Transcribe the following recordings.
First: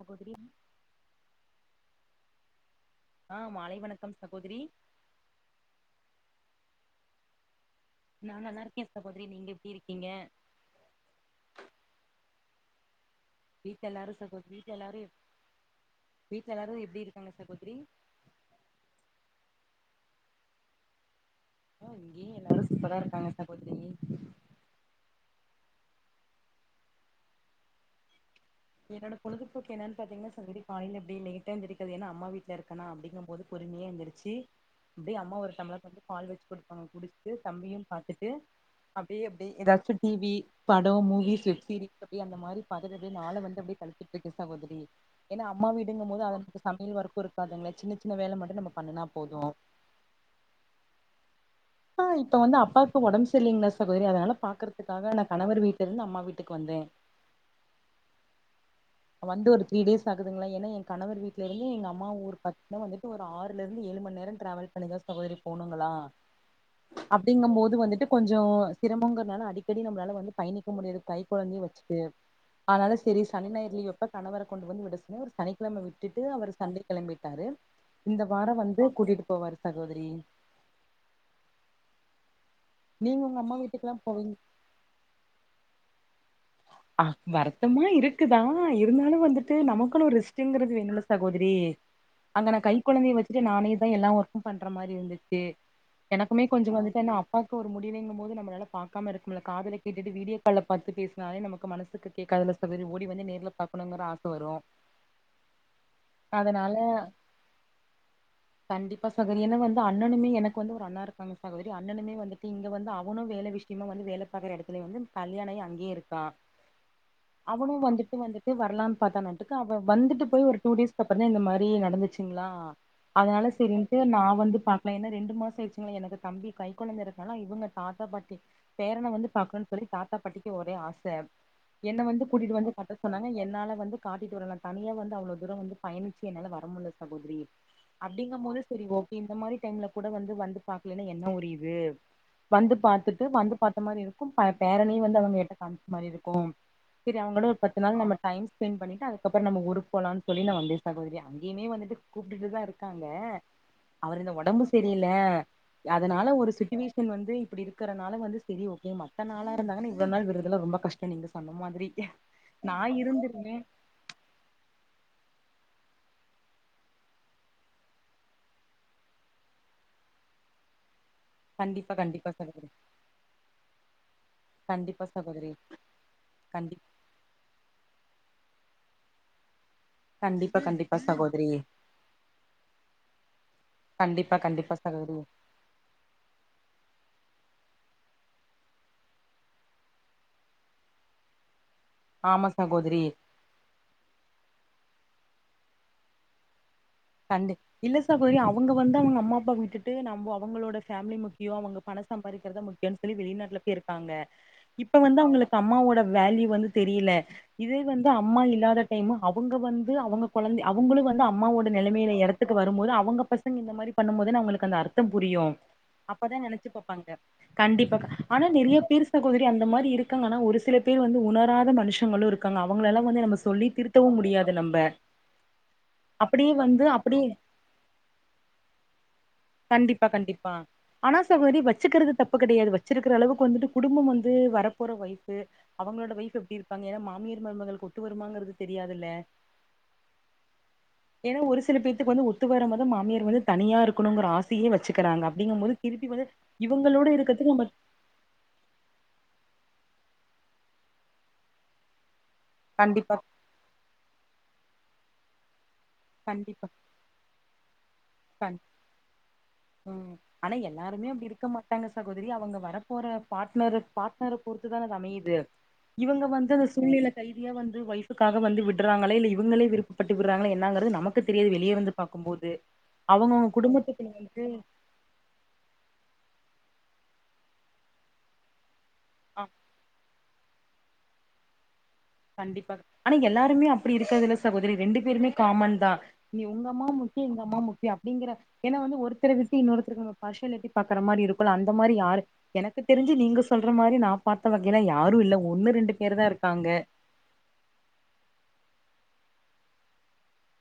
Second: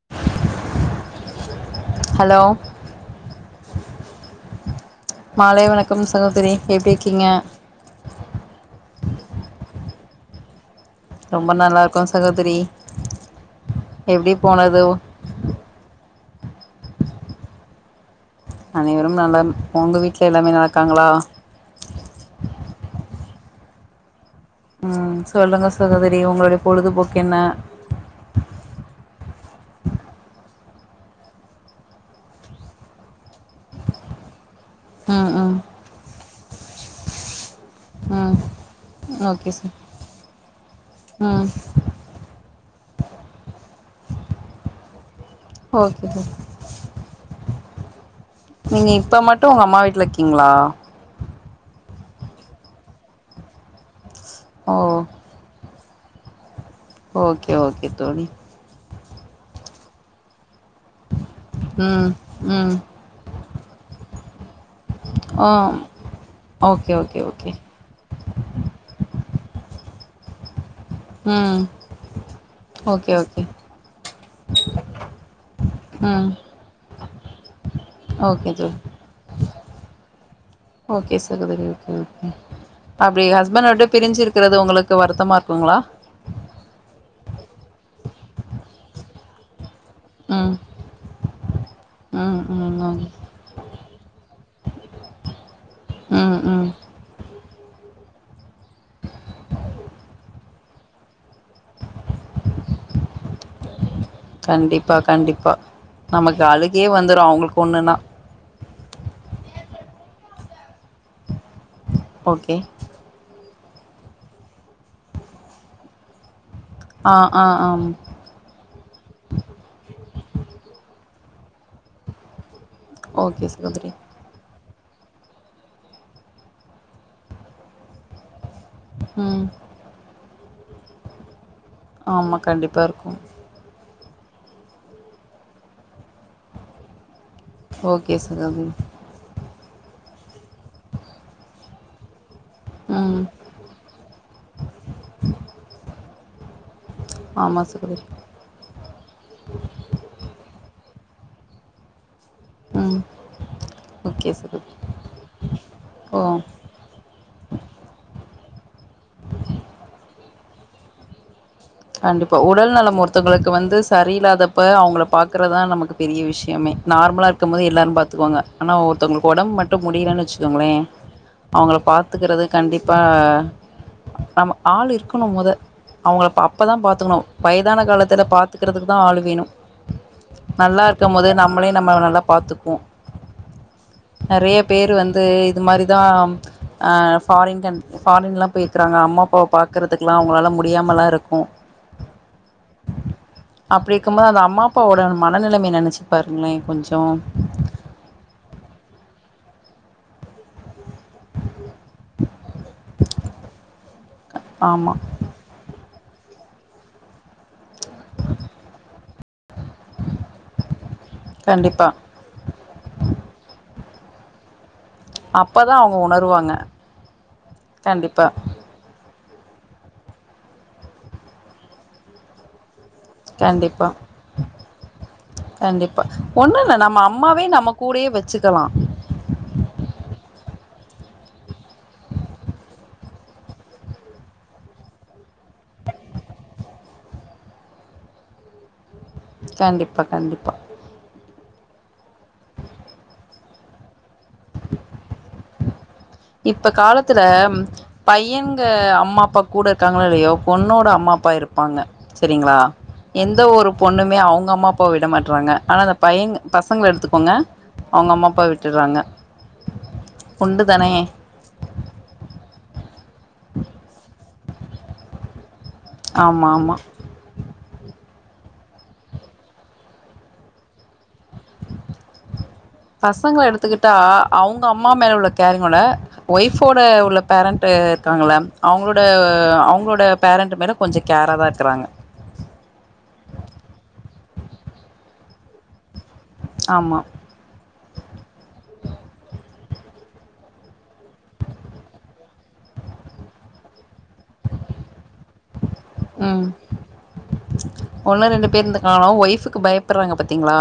அப்போ திடீர்னு ஹலோ ஆ மாலை வணக்கம் சகோதரி தரி எப்டி இருக்கீங்க நார நல்லா இருக்கேன் சகோதரி நீங்க எப்டி இருக்கீங்க ரொம்ப நல்லாருக்கோ சகோதரி வீட்ல எல்லாரு எப்டி சகோதரி வீட்டு போனது எல்லாரு எப் வீட் எல்லாரு எப்டி இருக்காங்க சகோதரி அனைவரும் நலம் உங்க வீட்ல எல்லாருமே நல்லாருக்காங்களா ஓ இங்கேயு எல்லாரு சூப்பரா இருக்காங்க சகோதரி ம் சொல்லுங்க சகோதரி உங்களுடைய பொழுதுபோக்கு என்ன என்னோட பொழுதுபோக்கு எனன் பாத்தீங்ன்னா சகோதரி காலையில அப்டியே லேட்டா எந்திரிகிறது ஏன்னா அம்மா வீட்டுல இருக்கனா அப்டிங்கும் போது பொறுமையா எலுந்திரிச்சு அப்படியே ம் அம்மா ஒரு ம் டம்ள பால் வச்ச கொடுப்பாங்க குடிச் சிட்டு தம்பியும் பார்த்துட்டு ம் அப்படியே அப்படியே ஓகே ச ஏதாச்சும் டிவி படம் ம் மூவிஸ் வெப் சீரிஸ் அப்படியே அந்த மாதிரி ப வந்து அப்படியே கழத்துிட்டு இருக்கு சகோதரி ஏன்னா அம்மா வீடுங்க ஓகே போது ச அதனு சமையல் வர பங்களா சின்ன சின்ன வேல மட்டு நம்ம நீங்க பண்ணுனா இப்ப போது மட்டும் உங்க அம்மா வீட்டுல இருக்கீங்களா ஆஹ் இப்ப வந்து அப்பா இப்ப உடம்பு இல்லைங்களா சகோதரி அதனால ஓ பாக்குறதுக்காக நான் கணவர் வீட்டு ச இருந்து அம்மா வீட்டுக்கு வந்தன் ஓகே ஓகே தோழி வந்து ஒரு த்ரீ டேஸ் ஆகுதுங்களா ஏன்னா என கணவர் வீட்டில இருந்து எங்க அம்மா ம் ஒரு ம் பத்து வந்துட்டு ஒரு ஆறுல இருந்து ஏழு மணி நேரம் டிராவல் பண்ணு சகோரி ஆ போனங்கள ஓகே ஓகே ஓகே அப்படிங்கும்போது வந்துட்டு கொஞ்சம் சிரமங்கனால அடி டி நம்மளால வந்து பயணிக்க முடியாது கை குழந்தைய ம் வச்சுட்டு அதனால ஓகே சரி ஓகே சனிநாய ப்ப கணவர கொண்டு வந்து விட சொன்ன சனிக்கிழமை விட்டுட்டு ம் அவர் சண்டை கிளம்பிட்டாரு இந்த ஓகே வாரம் தோழி வந்து கூட்டிட்டு போவாரு சகோதரி ஓகே சகோதரி உம் நீங்க அப்படி உங்க அம்மா ஹஸ்பண்ட் விட்டு வீட்டுக்குல்லா போவீங் பிரிஞ்சுிருக்கிறது உங்களுக்கு வருத்தமா இருக்குங்களா அ வருத்தமா இருக்குதா இருந்தாலும் வந்துட்டு நமக்கு மக்க ஒரு ம் இஷ்டங்கிறது என்னள சாகோதரி ம் அங்க நான் ம் கை ம் குழந்தைய வச்சுட்டு நானே தான் எல்லா ஒர்க்கும் பண்ற மாதிரி இருந்துச்சு ம் எனக்குமே ம் கொஞ்சம் வந்துட்டு என் அப்பாவுக்கு ஒரு முடி ங்கும் போது நம்மளால பாராம இருக்க காதல கேட்டு வீடியோ காால்ல பாரு பேச ஆே நமக்கு மனசுக்குேட்காதல ஓடி வந்து நேரில் பாரணுங்க கண்டிப்பா கண்டிப்பா நமக்கு அதனால அழுகே வந்துரும் அவங்களுக்கு ஒண்ணுன்னா கண்டிப்பா சகரியன வந்து அண்ணனுமே எனக்கு வந்து ஒரு அண்ணா இருக்காங்க சகோதரி அண்ணனுமே வந்துட்டு ஓகே இங்க வந்து அவனும் வேலை விஷயம் சயமா வந்து வேலை பார்க்கற இடத்துலய வந்து கல்யாணம் அங்கய இருக்கா ஆ ஆ அவனும் ஆம் வந்துட்டு வந்துட்டு வரலான்னு பார்த்த நட்டுக்கு அவன் வந்துட்டு போய் ஒரு டூ டேஸ் ப்புறான் இந்த மாதிரி நடந்துச்சுங்களா அதனால ஓகே சகோதரி சரிின்ட்டு நான் வந்து பா இ என்ன ரெண்டு மாசம் வச்சுங்களேன் எனக்கு தம்பி கை குழந்தை இருக்கனா இவங்க தாத்தா பாட்டி பேரனை வந்து ம் பாக்கணும்னு சொல்லி தாத்தா பாட்டிக்கு ஒரே ஆசை என்ன வந்து ஆமா கூட்டிட்டு வந்து கண்டிப்பா கட்ட இருக்கு சொன்னாங்க என்னால வந்து காட்டிட்டு வரலாம் தனியா வந்து அவ்ள தூரம் பயணிச்சு என்னால வர முடியல ஓகே அப்படிங்கும் போது சகோதரி சரி ஓகே இந்த மாதிரி டைம்ல கூட வந்து வந்து பாக்கலன்னா என்ன ஒரு இது வந்து பாத்துட்டு ம் வந்து பார்த்த மாரி இருக்கும் பல பேரனையும் வந்து அவங்க கிட்ட காமிச்ச மாதிரி இருக்கும் சரி அவங்களோட ஒரு ஆமா பத்து நாள் சகோதரி நம்ம டைம் ஸ்பெண்ட் பண்ணிட்டு அதுக்கப்புறம் நம்ம ஊருக்கு போலாம்னு சொல்லி நான் வந்துன் சகோதரி அங்கேயுமே வந்துட்டு கூப்பிட்டுட்டு தான் ம் இருக்காங்க அவர் ஓகே இந்த உடம்பு சகோதரி சரியல அதனால ஓ ஒரு சுச்சுவேஷன் வந்து இப்படி இருக்கறனால வந்து சரி ஓகே மத்த நாள இருந்தாங்க இவ்ள நாள் விரதுல ரொம்ப கஷ்டம் நீங்க சொன்ன மாதிரி கண்டிப்பா உடல் நா நலம் ஒரத்தங்களுக்கு இருந்திருந்தே வந்து சரியில்லாதப்ப அவங்கள பாக்க தான் நமக்கு பெரிய விஷயமே நார்மலா இருக்கும் போது எல்லாரும் பாத்தக்காங்க ஆனா ஒருத்தங்களுக்கு உடம்ப மட்டும் முடியலன்னுச்ச ங்களே அவங்கள கண்டிப்பா கண்டிப்பா பாத்துக்கிறது சகோதரி கண்டிப்பா நம்ம ஆள் கண்டிப்பா இருக்கணும் சகோதரி மொத அவங்கள பா கண்டி அப்பதான் பாத்துக்கணும் வயதான காலத்துல பாத்துக்கறிறதுக்கு தான் ஆள் வேணும் கண்டிப்பா நல்லா கண்டிப்பா இருக்கும் போது சகோதரி நம்மளே நம்ம நல்லா பாத்துக்கும்போம் கண்டிப்பா நிறைய கண்டிப்பா பேரு சகோதரி வந்து இது மாதிரிதான் அஹ் ஃபாரின் கண் ஃபாரின்லாம் போயிருக்கிறாங்க அம்மா அப்பாவை பாக்கறதுக்குல்லாம் அவங்களால முடியாமல்லாம் இருக்கும் ஆமா சகோதரி அப்படி இருக்கும்போது அந்த அம்மா அப்பாவோட மன நிலைமை நினைச்சு பாருங்களேன் கொஞ்சம் கண்டு இல்ல சகோதரி அவங்க வந்து அவங்க அம்மா அப்பா விட்டுட்டு நம்ம அவங்களோட பேமிலி முக்கியம் அவங்க பண சம்பாதிக்க ஆமா வேல்யூ வந்து தெரியல இதே வந்து அம்மா இல்லாத டைம் அவங்க வந்து அவங்க குழந்தை அவங்களும் வந்து அம்மாவோட கண்டிப்பா நிலைமையில இடத்துக்கு வரும்போது அவங்க பசங்க இந்த மாதிரி பண்ணும்போது நம்மளுக்கு அந்த அர்த்தம் புரியும் அப்பதா அவங்க அப்பதான் உணருவாங்க நினைச்சு பாரப்பாங்க கண்டிப்பா ஆனா நிறைய பேர் கோதரி அந்த மாதிரி இருக்காங்கன்னா ஒரு சில பேர் வந்து உணராத மனுஷங்களும் இருக்காங்க அவ அவங்கள எல்லாம் வந்து நம்ம சொல்லி கண்டிப்பா திருத்தவும் முடியாது நம்ப கண்டிப்பா அப்படி ஒண்ணு இல்ல வந்து நம்ம அப்படி அம்மாவே நம்ம கூடயே வச்சுக்கலா கண்டிப்பா கண்டிப்பா ஆனா சகோதரி வச்சுக்கிறது தப்பு கிடையாது வச்சிருக்கிற அளவுக்கு வந்துட்டு குடும்பம் வந்து வர போற வாய்ப்பு அவங்களோட வைஃப் எப்படி இருப்பாங்க ஏன்னா மாமியர் மருமகள் ஒத்து வருமாங்கிறது தெரியாது கண்டிப்பா கண்டிப்பா ஏன்னா ஒரு சில பேத்துக்கு வந்து ஒத்து வரும்பத மாமியார் வந்து தனியா இருக்கணுங்கிற ஆசையே வச்சுக்கிறாங்க அப்படிங்கும் போது திருப்பி வந்து இப்ப இவங்களோட காலத்துல இருக்கிறதுக்கு நம்ம பையங்க அம்மா அப்பா கூட இருக்காங்களா இல்லையோ பொண்ணோட அம்மா அப்பா இருப்பாங்க சரிங்களா கண்டிப்பா எந்த ஒரு பொண்ணுமே அவங்க அம்மா அப்ப விட மாடறாங்க ஆனால் அந்த பையன் கண்டிப்பா பசங்களை எடுத்துக்கோங்க அவங்க அம்மா அப்பாவ கண் விட்டுறாங்க ம் ஆனா உண்டு தானே எல்லாருமே இருக்க மாட்டாங்க சகோதரி அவங்க வரப்போற பார்ட்னரு பார்ட்னரை பொறுத்துதான் அது அமையுது இவங்க ஆமா வந்து அந்த ஆமா சூழ்நிலை கைதியா வந்து வய க்காக வந்து விடுறாங்களே இல்ல இவங்களே விருப்பட்டு விடுறாங்களே என்னங்கிறது நமக்கு தெரியது வெளியே வந்து பாக்கும்போது பசங்களை அவங்கவுங்க எடுத்துகிட்ட குடும்பத்துக்குள்ள வந்து அவங்க அம்மா மேல உள்ள காறிங்களை ஒய்ஃபோட உள்ள பேரண்ட் இருக்காங்கள அவங்களோட ஆ அவங்களோட பேரண்ட் மேல கொஞ்சம் கேராக தான் இருக்கிறாங்க கண்டிப்பா ஆனா எல்லாருமே அப்படி இருக்கது இல்ல சகோதரி ரெண்டு பேருமே காமன் தான் நீ உங்க அம்மா ஆமா முக்கியி எங்க அம்மா முக்கிய அப்படிங்கிற என்ன வந்து ஒருத்தரை விட்டு இன்னொருத்தருக்கு பார்ட்டியாலிட்டி பாக்குற மாதிரி இருக்கும் அந்த மாதிரி யா எனக்கு தெரிஞ்ச நீங்க சொல்ற மாதிரி நான் பாத்த வகையில யாரும் இல்ல ஒண்ணு ரெண்டு பேரு தான் இருக்காங்க ஒண்ணும் ரெண்டு பேர் இருந்து காணும் ஒய்ஃபுக்கு பயப்படுறாங்க பாத்தீங்களா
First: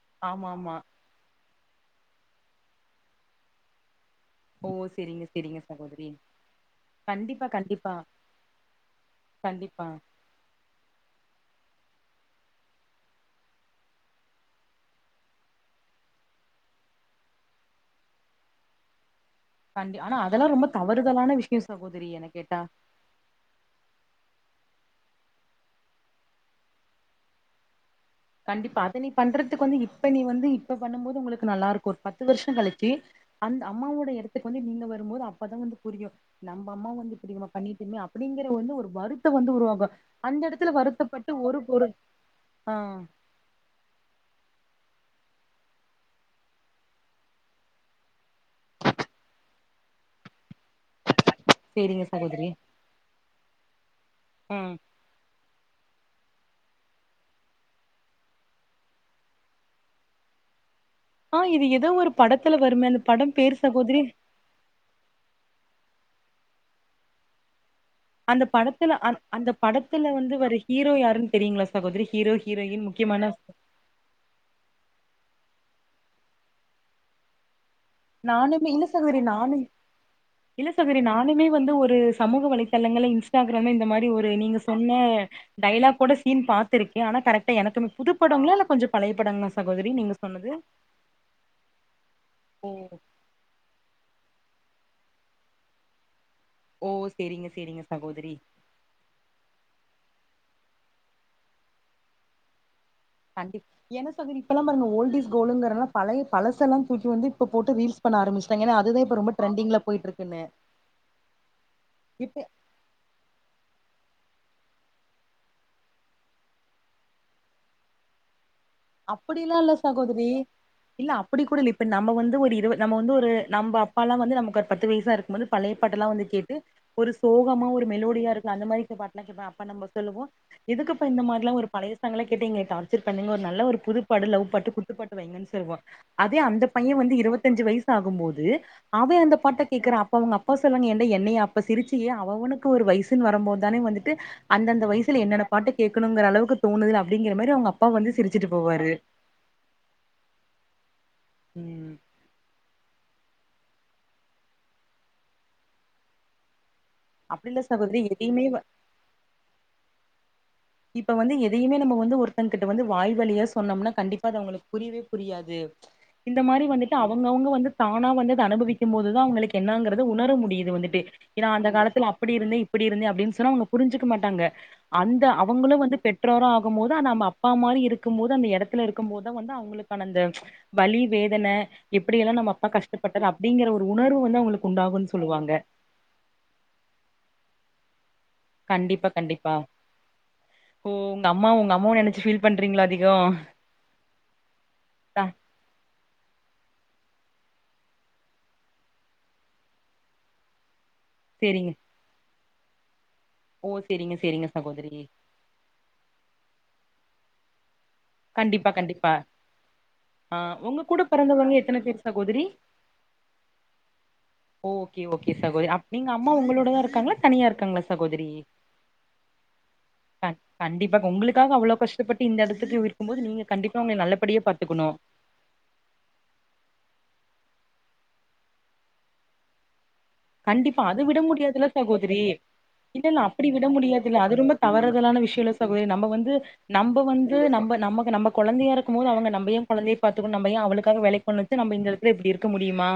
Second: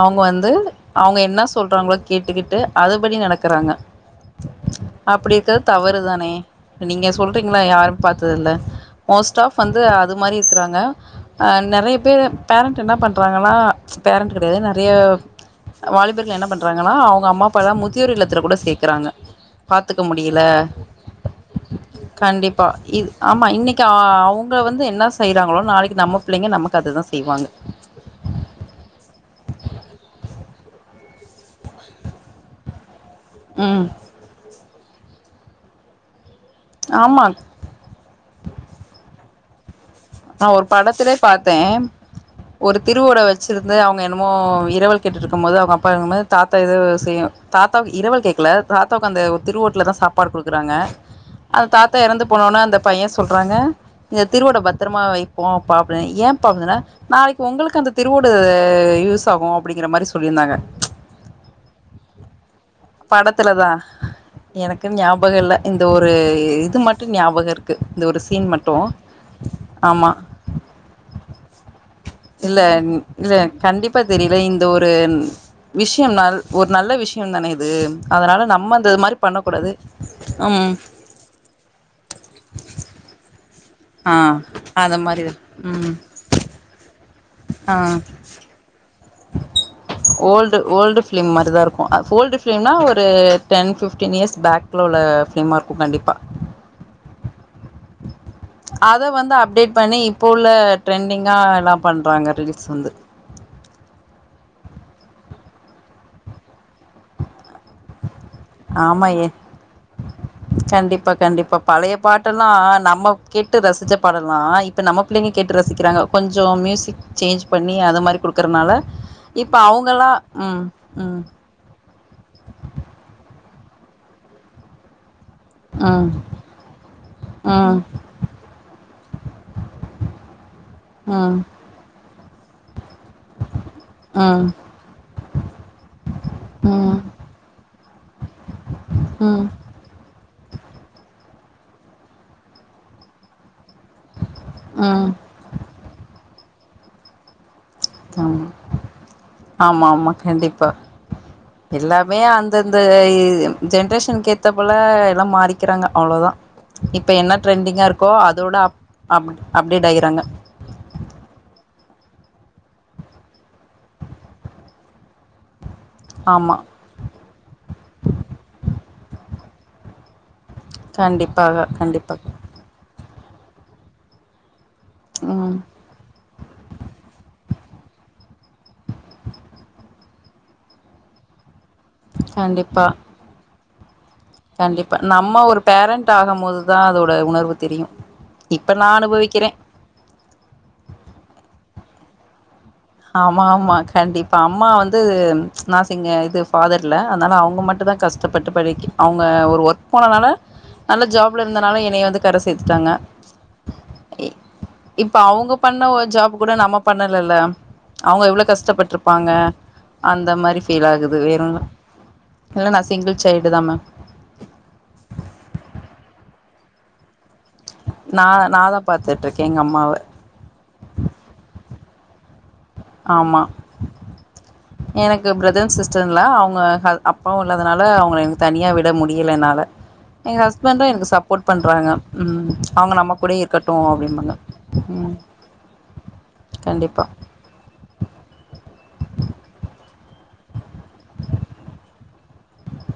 அவங்க ஆமா வந்து ஆமா அவங்க என்ன சொல்றாங்களோ கேட்டுக்கிட்டு அதுபடி நடக்கறாங்க ஓ செரிங்க அப்படி செரிங்க இருக்கிறது சகோதரி தவறுதானே நீங்க கண்டிப்பா சொல்றீங்களா கண்டிப்பா யாரும் பாத்தத இல்ல மோஸ்ட் ஆப் வந்து கண்டிப்பா அது மாதிரி இருக்கறாங்க அ நிறைய பேர் பேரண்ட் என்ன பண்றாங்கன்னா பேரண்ட் கிடையாது நெறைய வாலிபர்கள் என்ன பண்றாங்கன்னா அவுங்க அம்மா அப்பா எலா முதியோர் இல்லத்துல கூட சேக்குறாங்க கண்டி பாத்துக்க ஆனா முடியல அதெல்லா ரொம்ப தவறுதலான விஷயோ சகோதரி என்ன கேட்டா கண்டிப்பா இது ஆமா இன்னைக்கு அவுங் க வந்து என்ன செய்யறாங்களோ நாளைக்கு நம்ம புள்ளைங்க நமக்கு அதுதான் செய்வாங்க கண்டிப்பா அத நீ பண்றதுக்கு வந்து இப்ப நீ வந்து இப்ப பண்ணும்போது உங்களுக்கு நல்லா இருக்கு ஒரு பத்து வருஷோ கழிச்சு அந்த ம் அம்மாவோட இடத்துக்கு வந்து நீங்க வரும்போது அப்பதான் வந்து புரியு நம்ப அம்மா வந்து ஆமா இப்புடி நம்ப பண்ணிட்டோமே அப்புடிங்கிற வந்து ஒரு வருத்தோ வந்து உருவாகு அந்த நான் ஒரு எடத்துல படத்தில வருத்தப்பட்டு ஒரு பாத்தேன் ஒரு ஒ ஆ திருவுடவே வச்சிருந்து அவங்க என்னமோ இரவல் கேட்டுயிருக்கும் போது அவங்க அப்பா இருக்கு போது தாத்தா எது செய்யும் தாத்தா இரவல் கேக் ல தாத்தாக்கு அந்த திருவூட்டல தான் சாப்பாடு குடுக் குறாங்க அந்த தாத்தா சேரிங்க இறந்து சகோதரி போனோன்ன அந்த பையன் சொல்றாங்க இந்த திருவோட ஆ பத் ப்போ பா ஏன் பா நாளைக்கு உங்களுக்கு அந்த திருவோடு யூஸ் ஆகு அப்புடிங்கிற மாரி சொல் புடிந்தாங்க ஆ இது ஏதோ ஒரு படத்துல வருமே அந்த படம் பேரு படத்துலதான் சகோதரி எனக்கு ஞாபகம் இல்ல இந்த ஒரு இது மட்டு ஞாபகம் இருக்கு இந்த ஒரு அந்த சீன் மட்டு படத்துல அந் அந்த படத்துல ஆமா வந்து வர ஹீரோ யாருன்னு தெரியுங்களா சகோதரி ஹீரோ இல்ல ஹீரோயின் முக்கியமான இல்ல கண்டிப்பா தெரியல இந்த ஒரு விஷயோ ஒரு நல்ல விஷயோ ஒன்னு இருக் நானுமே இல்ல சகோதரி நானும் இல்ல ம் சகோரி நானுமே வந்து ஒரு சமூக வலை த்தள்ளங்கள இன்ஸ்டாகி ராம் வந்து இந்த மாரி ஆ ஒரு நீங்க அந்த சொன்ன மாரி ம் டைலாக்யோட சீன் பாத்து இருக்கு ஆனா கரெக்டா ஆ எனக்குமே புதுப்படங்கள இல்ல கொஞ்சோ பழைய படங்களா சகோதரி நீங்க சொன்னது ஓல்டு ஓல்டு பிலிம் மாரிதான் இருக்கு ஓல்டு ஓ ஃப்பிலிம்னா ஒரு டென் பிப்டீன் இயர்ஸ் பேக்கல உள்ள ஃப்பிலிமா இருக்கு கண்டிப்பா ஓ சேரிங்க சேரிங்க சகோதரி ல ட்ரெண்டிங்கா எல்லா பண்றாங்க ரீல்ஸ் ஆ கண்டிப் என்ன சகோதரி இப்ப எல்லாம் பாருங்க ஓல்ட் இஸ் கோல்ட்டுங்கறனால எல்லா பழைய பழச எல்லா தூக்கி வந்து இப்ப போட்டு ரீல்ஸ் பண்ண ஆரம்பிச்சுட்டாங்க ஏன்னா அது தான் ஆமா இப்ப ஏ ரொம்ப டிரெண்டிங்ல போயிட்டு இருக்குனு கண்டிப்பா கண்டிப்பா பழைய பாட்டெல்லா நம்ம கேட்டு ரசிச்சப் பாடலாம் இப்ப நம் பிள்ளைங்க கேட்டு ரசிக்கிறாங்க கொஞ்சோ மியூசிக் சேஞ்ச் பண்ணி அது மாதிரி குடுக் கறனால இப்ப அப்படிலா இல்ல அவங்கெல்லா சகோதரி உம் இல்ல உம் அப்படி கூட இல்ல நம்ம வந்து ஒரு இருவ நம்ம வந்து ஒரு நம்ம அப்பாாலா வந்து நமக்கு ஒரு பத்து வயசா இருக்கு போது பழைய பாட்டெல்லா ம் வந்து கேட்டு ஒரு சோகமா ம் ஒரு மெலோடியா இருக்க அந்த மாரி பாட்டெல்லா கேப்பாங்க அப்ப நம்ம சொல்லுவோ எதுக்குப்பா ம் இந்த ம் மாரிலா ஒரு பழையசாங்கல கேட்டு எங்கள டார்ச்சர் பண்றீங்கோ புதுப்பாடு லவ் பாட்டு குட்டுப்பாட்டு வெய்ங்கனு சொல்லுவோ அதே அந்த பையன் ம் வந்து இருபத்தஞ்சு வயசு ஆகும் போது அவே அந்த பாட்ட கேடக்குற அப்ப அவங்க அப்பா சொல்லுங்க ஏன்டா என்ன அப்ப சிரிச்சியே அவ அவனுக்கு ஒரு வயசுனு வரும்போது தானே வந்துட்டு அந்தந்த ம் வயசுல என்ன என்ன பாட்டு கேக்கணுங் அளவுக்கு தோணுது அப்புடிங்க மாரி அவங்க அப்பா வந்து ம் சிரிச்சுட்டு ஆமா ஆமா கண்டிப்பா ம் எல்லாமே அந்தந்த ஜென்ரேஷனுக்கு ஏத்த போல எல்லா மாறிக்கிறாங்க அவ்ளோதான் இப்போ என்ன அப்டி இல்ல ட்ரெண்டிங்கா சகோதரி இருக்கோ எதையுமே அதோட வ- அப் அப் அப்டேட் ஆய்கிறாங்க இப்ப வந்து எதையுமே நம்ம வந்து ஒருத்தன் கிட்ட வந்து வாய் வழியா சொன்னோம்னா கண்டிப்பா அது அவங்களுக்கு புரியவே புரியாது இந்த ஆமா மாரி வந்துட்டு அவங்கவுங்க வந்து தானா வந்து அனுபவிக்கும் போதுதான் அவங்களுக்கு என்னங்கறது உணர முடியுது வந்துட்டு ஏன்னா கண்டிப்பாக அந்த காலத்தில் கண்டிப்பாக அப்புடி இருந்த இப்படி இருந்த அப்புடின்னு சொன்ன அவுங்க புரிஞ்சுக்க மாட்டாங்க அந்த அவ் ம் அவங்களும வந்து பெற்றோர ஆகும் போது அது நம்ம அப்பா மாரி இருக்கும்போது அந்த இடத்துல இருக்கும் போதுதான் வந்து அவங்களுக்கான அந்த வழி வேதன எப்படி எல்லாம் நம்ப அப்பா கண்டிப்பா கஷ்டப்பட்டாரு அப்புடிங்கிற ஒரு உணர்வு வந்து அவங்களுக்கு கண்டிப்பா உண்டாகுன்னு நம்ம சொல்லுவாங்க ஒரு பேரண்டட் ஆகும் போதுதான் அதோட உணர்வு தெரியு இப்ப நா கண்டிப்பா அனுபவிக்கிறே கண்டிப்பா ஓ உங்க அம்மா உங்க அம்மாவ நினைச்சு ஃபீல் பண்றீங்களா அதிகோ ஆமா ஆமா கண்டிப்பா அம்மா வந்து ஆ நா ங்க இது ஃபாதர் இல்ல அதனால அவங்க மட்டு தான் கஷ்டப்பட்டு படிக்கு அவுங்க ஒரு ஒர்க் போனதுனால நல்ல ஜாப்ல சேரிங்க இருந்தனால என்னைய வந்து கர சேத்துட்டாங்க ஓ சேரிங்க சேரிங்க சகோதரி இப்ப அவங்க பண்ண ஒரு ஜாப் கூட நம்ம பண்ணல இல்ல அவுங்க எவ்ளோ கண்டிப்பா கண்டிப்பா கஷ்டப்பட்டிருப்பாங்க அந்த ஆ மாரி உங்க ஃபீல் கூட ஆகுது வேறு பிறந்தவங்க ஒண்ணு எத்தன பேர் சகோதரி இல்ல நா சிங்கிள் சைல்டு தா மேம் ஓகே ஓகே சகோதரி அ நீங்க அம்மா உங்களோடதா இருக்காங்களா தனியா இருக்கங்களா நா சகோதரி நா தா பாத்துட்ருக்கே எங்க அம்மாவ அ கண்டிப்பா பொங்களுக்காக அவ்ளோ கஷ்டப்பட்டு இந்த எடத்துக்குயிருக்கு போது ஆமா நீங்க கண்டிப்பா உங்கள நல்லபடியா பா பாத்து எனக்கு பிரதர் சிஸ்டர்ன்லா அவுங்க அ அப்பாவுல் ல அதுனால அவுங்கள எங் தனியா விட முடியல என்னால எங்க கண்டிப்பா ஹஸ்பண்ட்டு அது எனக்கு விட சப்போர்ட் முடியாதுல்ல பண்றாங்க சகோதரி உம் அவுங்க இல்ல நம்ம இல்ல கூடயே இருக்கட்டு அப்டின்ம்பாங்க உம் ஐ விஸ் யூ லெஸ் சகோதரி நம்ம வந்து நம்ம வந்து நம்ம நம் நம்ம கொழந்தையா இருக்கும் போது அவுங்க நம்மயு கொழந்தைய பாத்துக்கணு நம்ம ஏ அவளுகாக வேலேக்கு போனுட்டு நம் இந்த எடத்தில இப்டி இருக்க முடியுமா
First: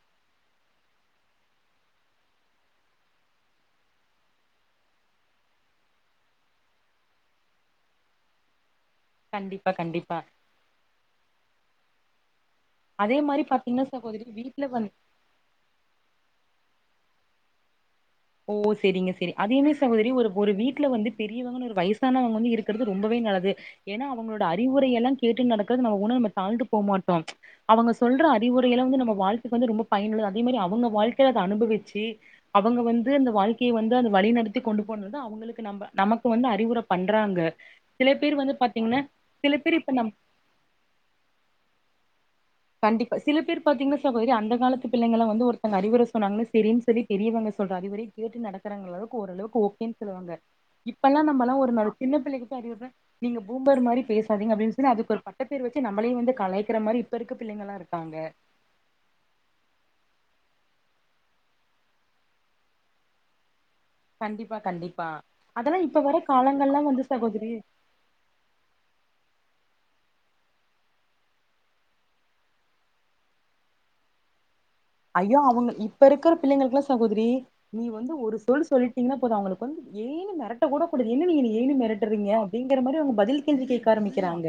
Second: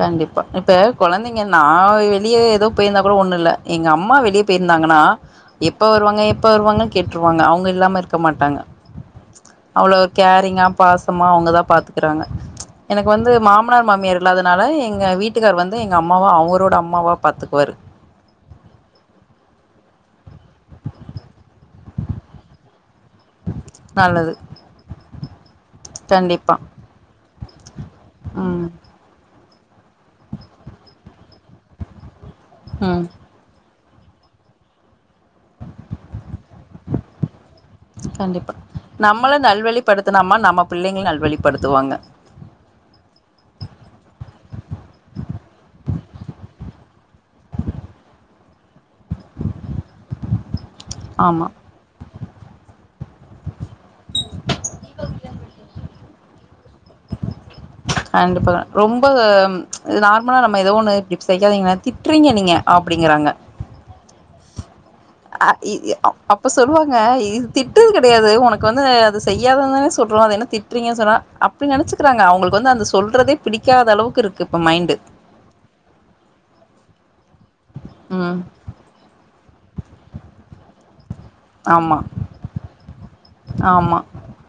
கண்டிப்பா இப்ப கொழந்தைங்கள்னா வெளியே ஏதோ போயிருந்தா கூட ஒண்ணு இல்ல எங்க அம்மா வெளியே போயிருந் தாங்கனா எப்ப வருவாங்க எப்ப வருவாங்க கேட்டுருவாங்க அவுங்க இல்லாம இருக்க மாட்டாங்க கண்டிப்பா அவ்ளோ கண்டிப்பா கேரிங்கா பாசமா அவுங்கதா பாத்துக்கிறாங்க எனக்கு அதே வந்து மாரி பாத்தீங்கன்னா மாமனார் மாமியார் சகோதரி இல்லாத வீட்ல ரை வந்து எங்க வீட்டுக்கார் வந்து எங்க அம்மாவா அவரோட அம்மாவா பாத்துக்குவாரு ஓ செரிங்க செரி அது என்ன சகோதரி ஒரு ஒரு வீட்ல வந்து பெரியவுங்கனு ஒரு வயசானவங்க வந்து இருக்கிறது ரொம்பவே நல்லது ஏன்னா நல்லது அவுங்களோட அறிவுரைய எல்லா கேட் டு நடக்கிறது நம்ம உ நம்ம கண்டிப்பா தாழ்ந்து போ மாட்டோ அவுங்க சொல்ற ம் அறிவுரையலா வந்து நம்ம வாழ் த்துக்கு வந்து ரொம்ப பயனுள்ளது அதே மாரி அவுங்க வாழ்க்கைய அத அனுபவிச்சி அவுங்க வந் ம் வாழ்க்கைய வந்து அந்த வழி நடத்தி கொண்டு போ னது அவுங்களுக்கு நம்ம நமக்கு வந்து அறிவுர பண்றாங்க சில பேர் வந்து பாத்தீங்கனா சில பேர் இப் படுத்தினாமா நம்ம பிள்ளைங்க நல்வழிப்படுத்துவாங்க கண்டிப்பா சில பேர் பாத்தீங்கனா சகோதரி அந்த காலத்து பிள்ளைகளா வந்து ஒருத்தங்க அறிவுர சொன்னாங்க செரினு சொல்லி பெரியவுங்க சொல்ற அறிவுரய கேட்டு நடக்கறாங்களவுக்கு ஓரளவுக்கு ஓகேன்னு சொல்லுவாங்க இப்பெல்லா ஆமா நம்மல்லா ஒரு ந சின்ன பிள்ளைக்கு தா அறிவுரே நீங்க பூம்பர் மாரி பேசாதீங்க அப்டினு சொல்லி அதுக்கு ஒரு பட்ட பேர் வச்சு நம்மளையு வந்து கலாய்க்கிற மாரி இப்ப இருக்கு கண்டிப்பாதா ரொம்ப நார்மலா நம் ம ஏதோ ஒண்ணு இப்டி செய்யாதீங்க திட்டுறீங்க நீங்க அப்டிங்கறாங்க கண்டிப்பா கண்டி அ இ ஓ அப்ப சொல்லுவாங்க இது சகோதரி திட்றது கெடையாது ஒனக்கு வந்து அது செய்யாத தான சொல்றோ அத என்ன திட்டுறீங்க சொன்ன அப்டி நெனச்சுக்கிறாங்க அவுங்களுக்கு வந்து அந்த சொல்றதே பிடிக்காத அளவுக்கு இருக்கு இப்ப மைண்டு ஐயோ அவுங்க இப்ப இருக்கிற பிள்ளைங்களுக்குலா சகோதிரி நீ வந்து ஒரு ம் சொல் சொல்லிட்டீங்கனா போது அவுங்களுக்கு வந்து ஏய்னு மெரட்ட கூடக்கூடுது என்ன நீ என்னயே நீ ஆமா மெரட்டுறீங்க அப்டிங்கிற மாரி அவுங்க தில் கேள்வி கேக்க ஆமா ஆரம்பிக்கிறாங்க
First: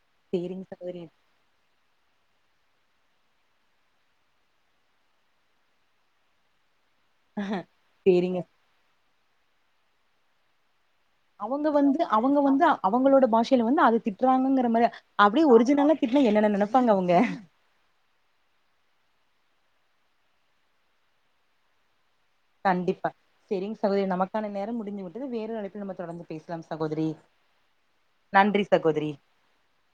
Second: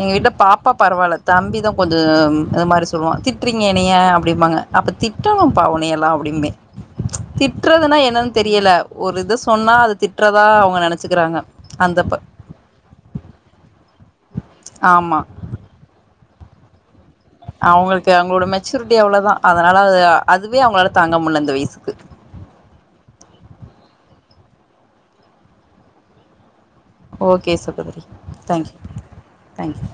எங்க வீட்டு சேரிங்க பாப்பா சகோதரி பரவால்ல தம்பிதா கொஞ்சோ உம் இது மாரி ஸ் சொல்லுவா திட்டுறீங்க என்னைய அப்டிம்பாங்க அப்ப திட்டணுபா ஒனயல்லா அப்டியுபே திட்டுறதுனா என்னன்னு சேரிங்க தெரியல ஒரு இத சொன்னா அது திட்டுறதா அவுங்க நெனச் அவுங்க வந்து அவுங்க வந்து அவுங்களோட பாஷைல வந்து அது திட்டுறாங்கிற மாரி ஆமா அப்டியே ஒஜினலா திட்னா என்னென்ன நெனப் அவுங்களுக்கு அவுங்களோட மெச்சூரிட்டி அவ்ளோதா அதுனால அது அதுவே அவுங்களால தாங்க முள்ள அந்த வயசுக்கு கண்டிப்பா செரிங்க சகோதிரி நமக்கான நேரம் முடிஞ்சு விட்டது வேறு அழைப்பில் நம்ம தொடர்ந்து பேசு ஓகே சகோதரி நன்றி தேங்க்யூ சகோதரி தேங்க்யூ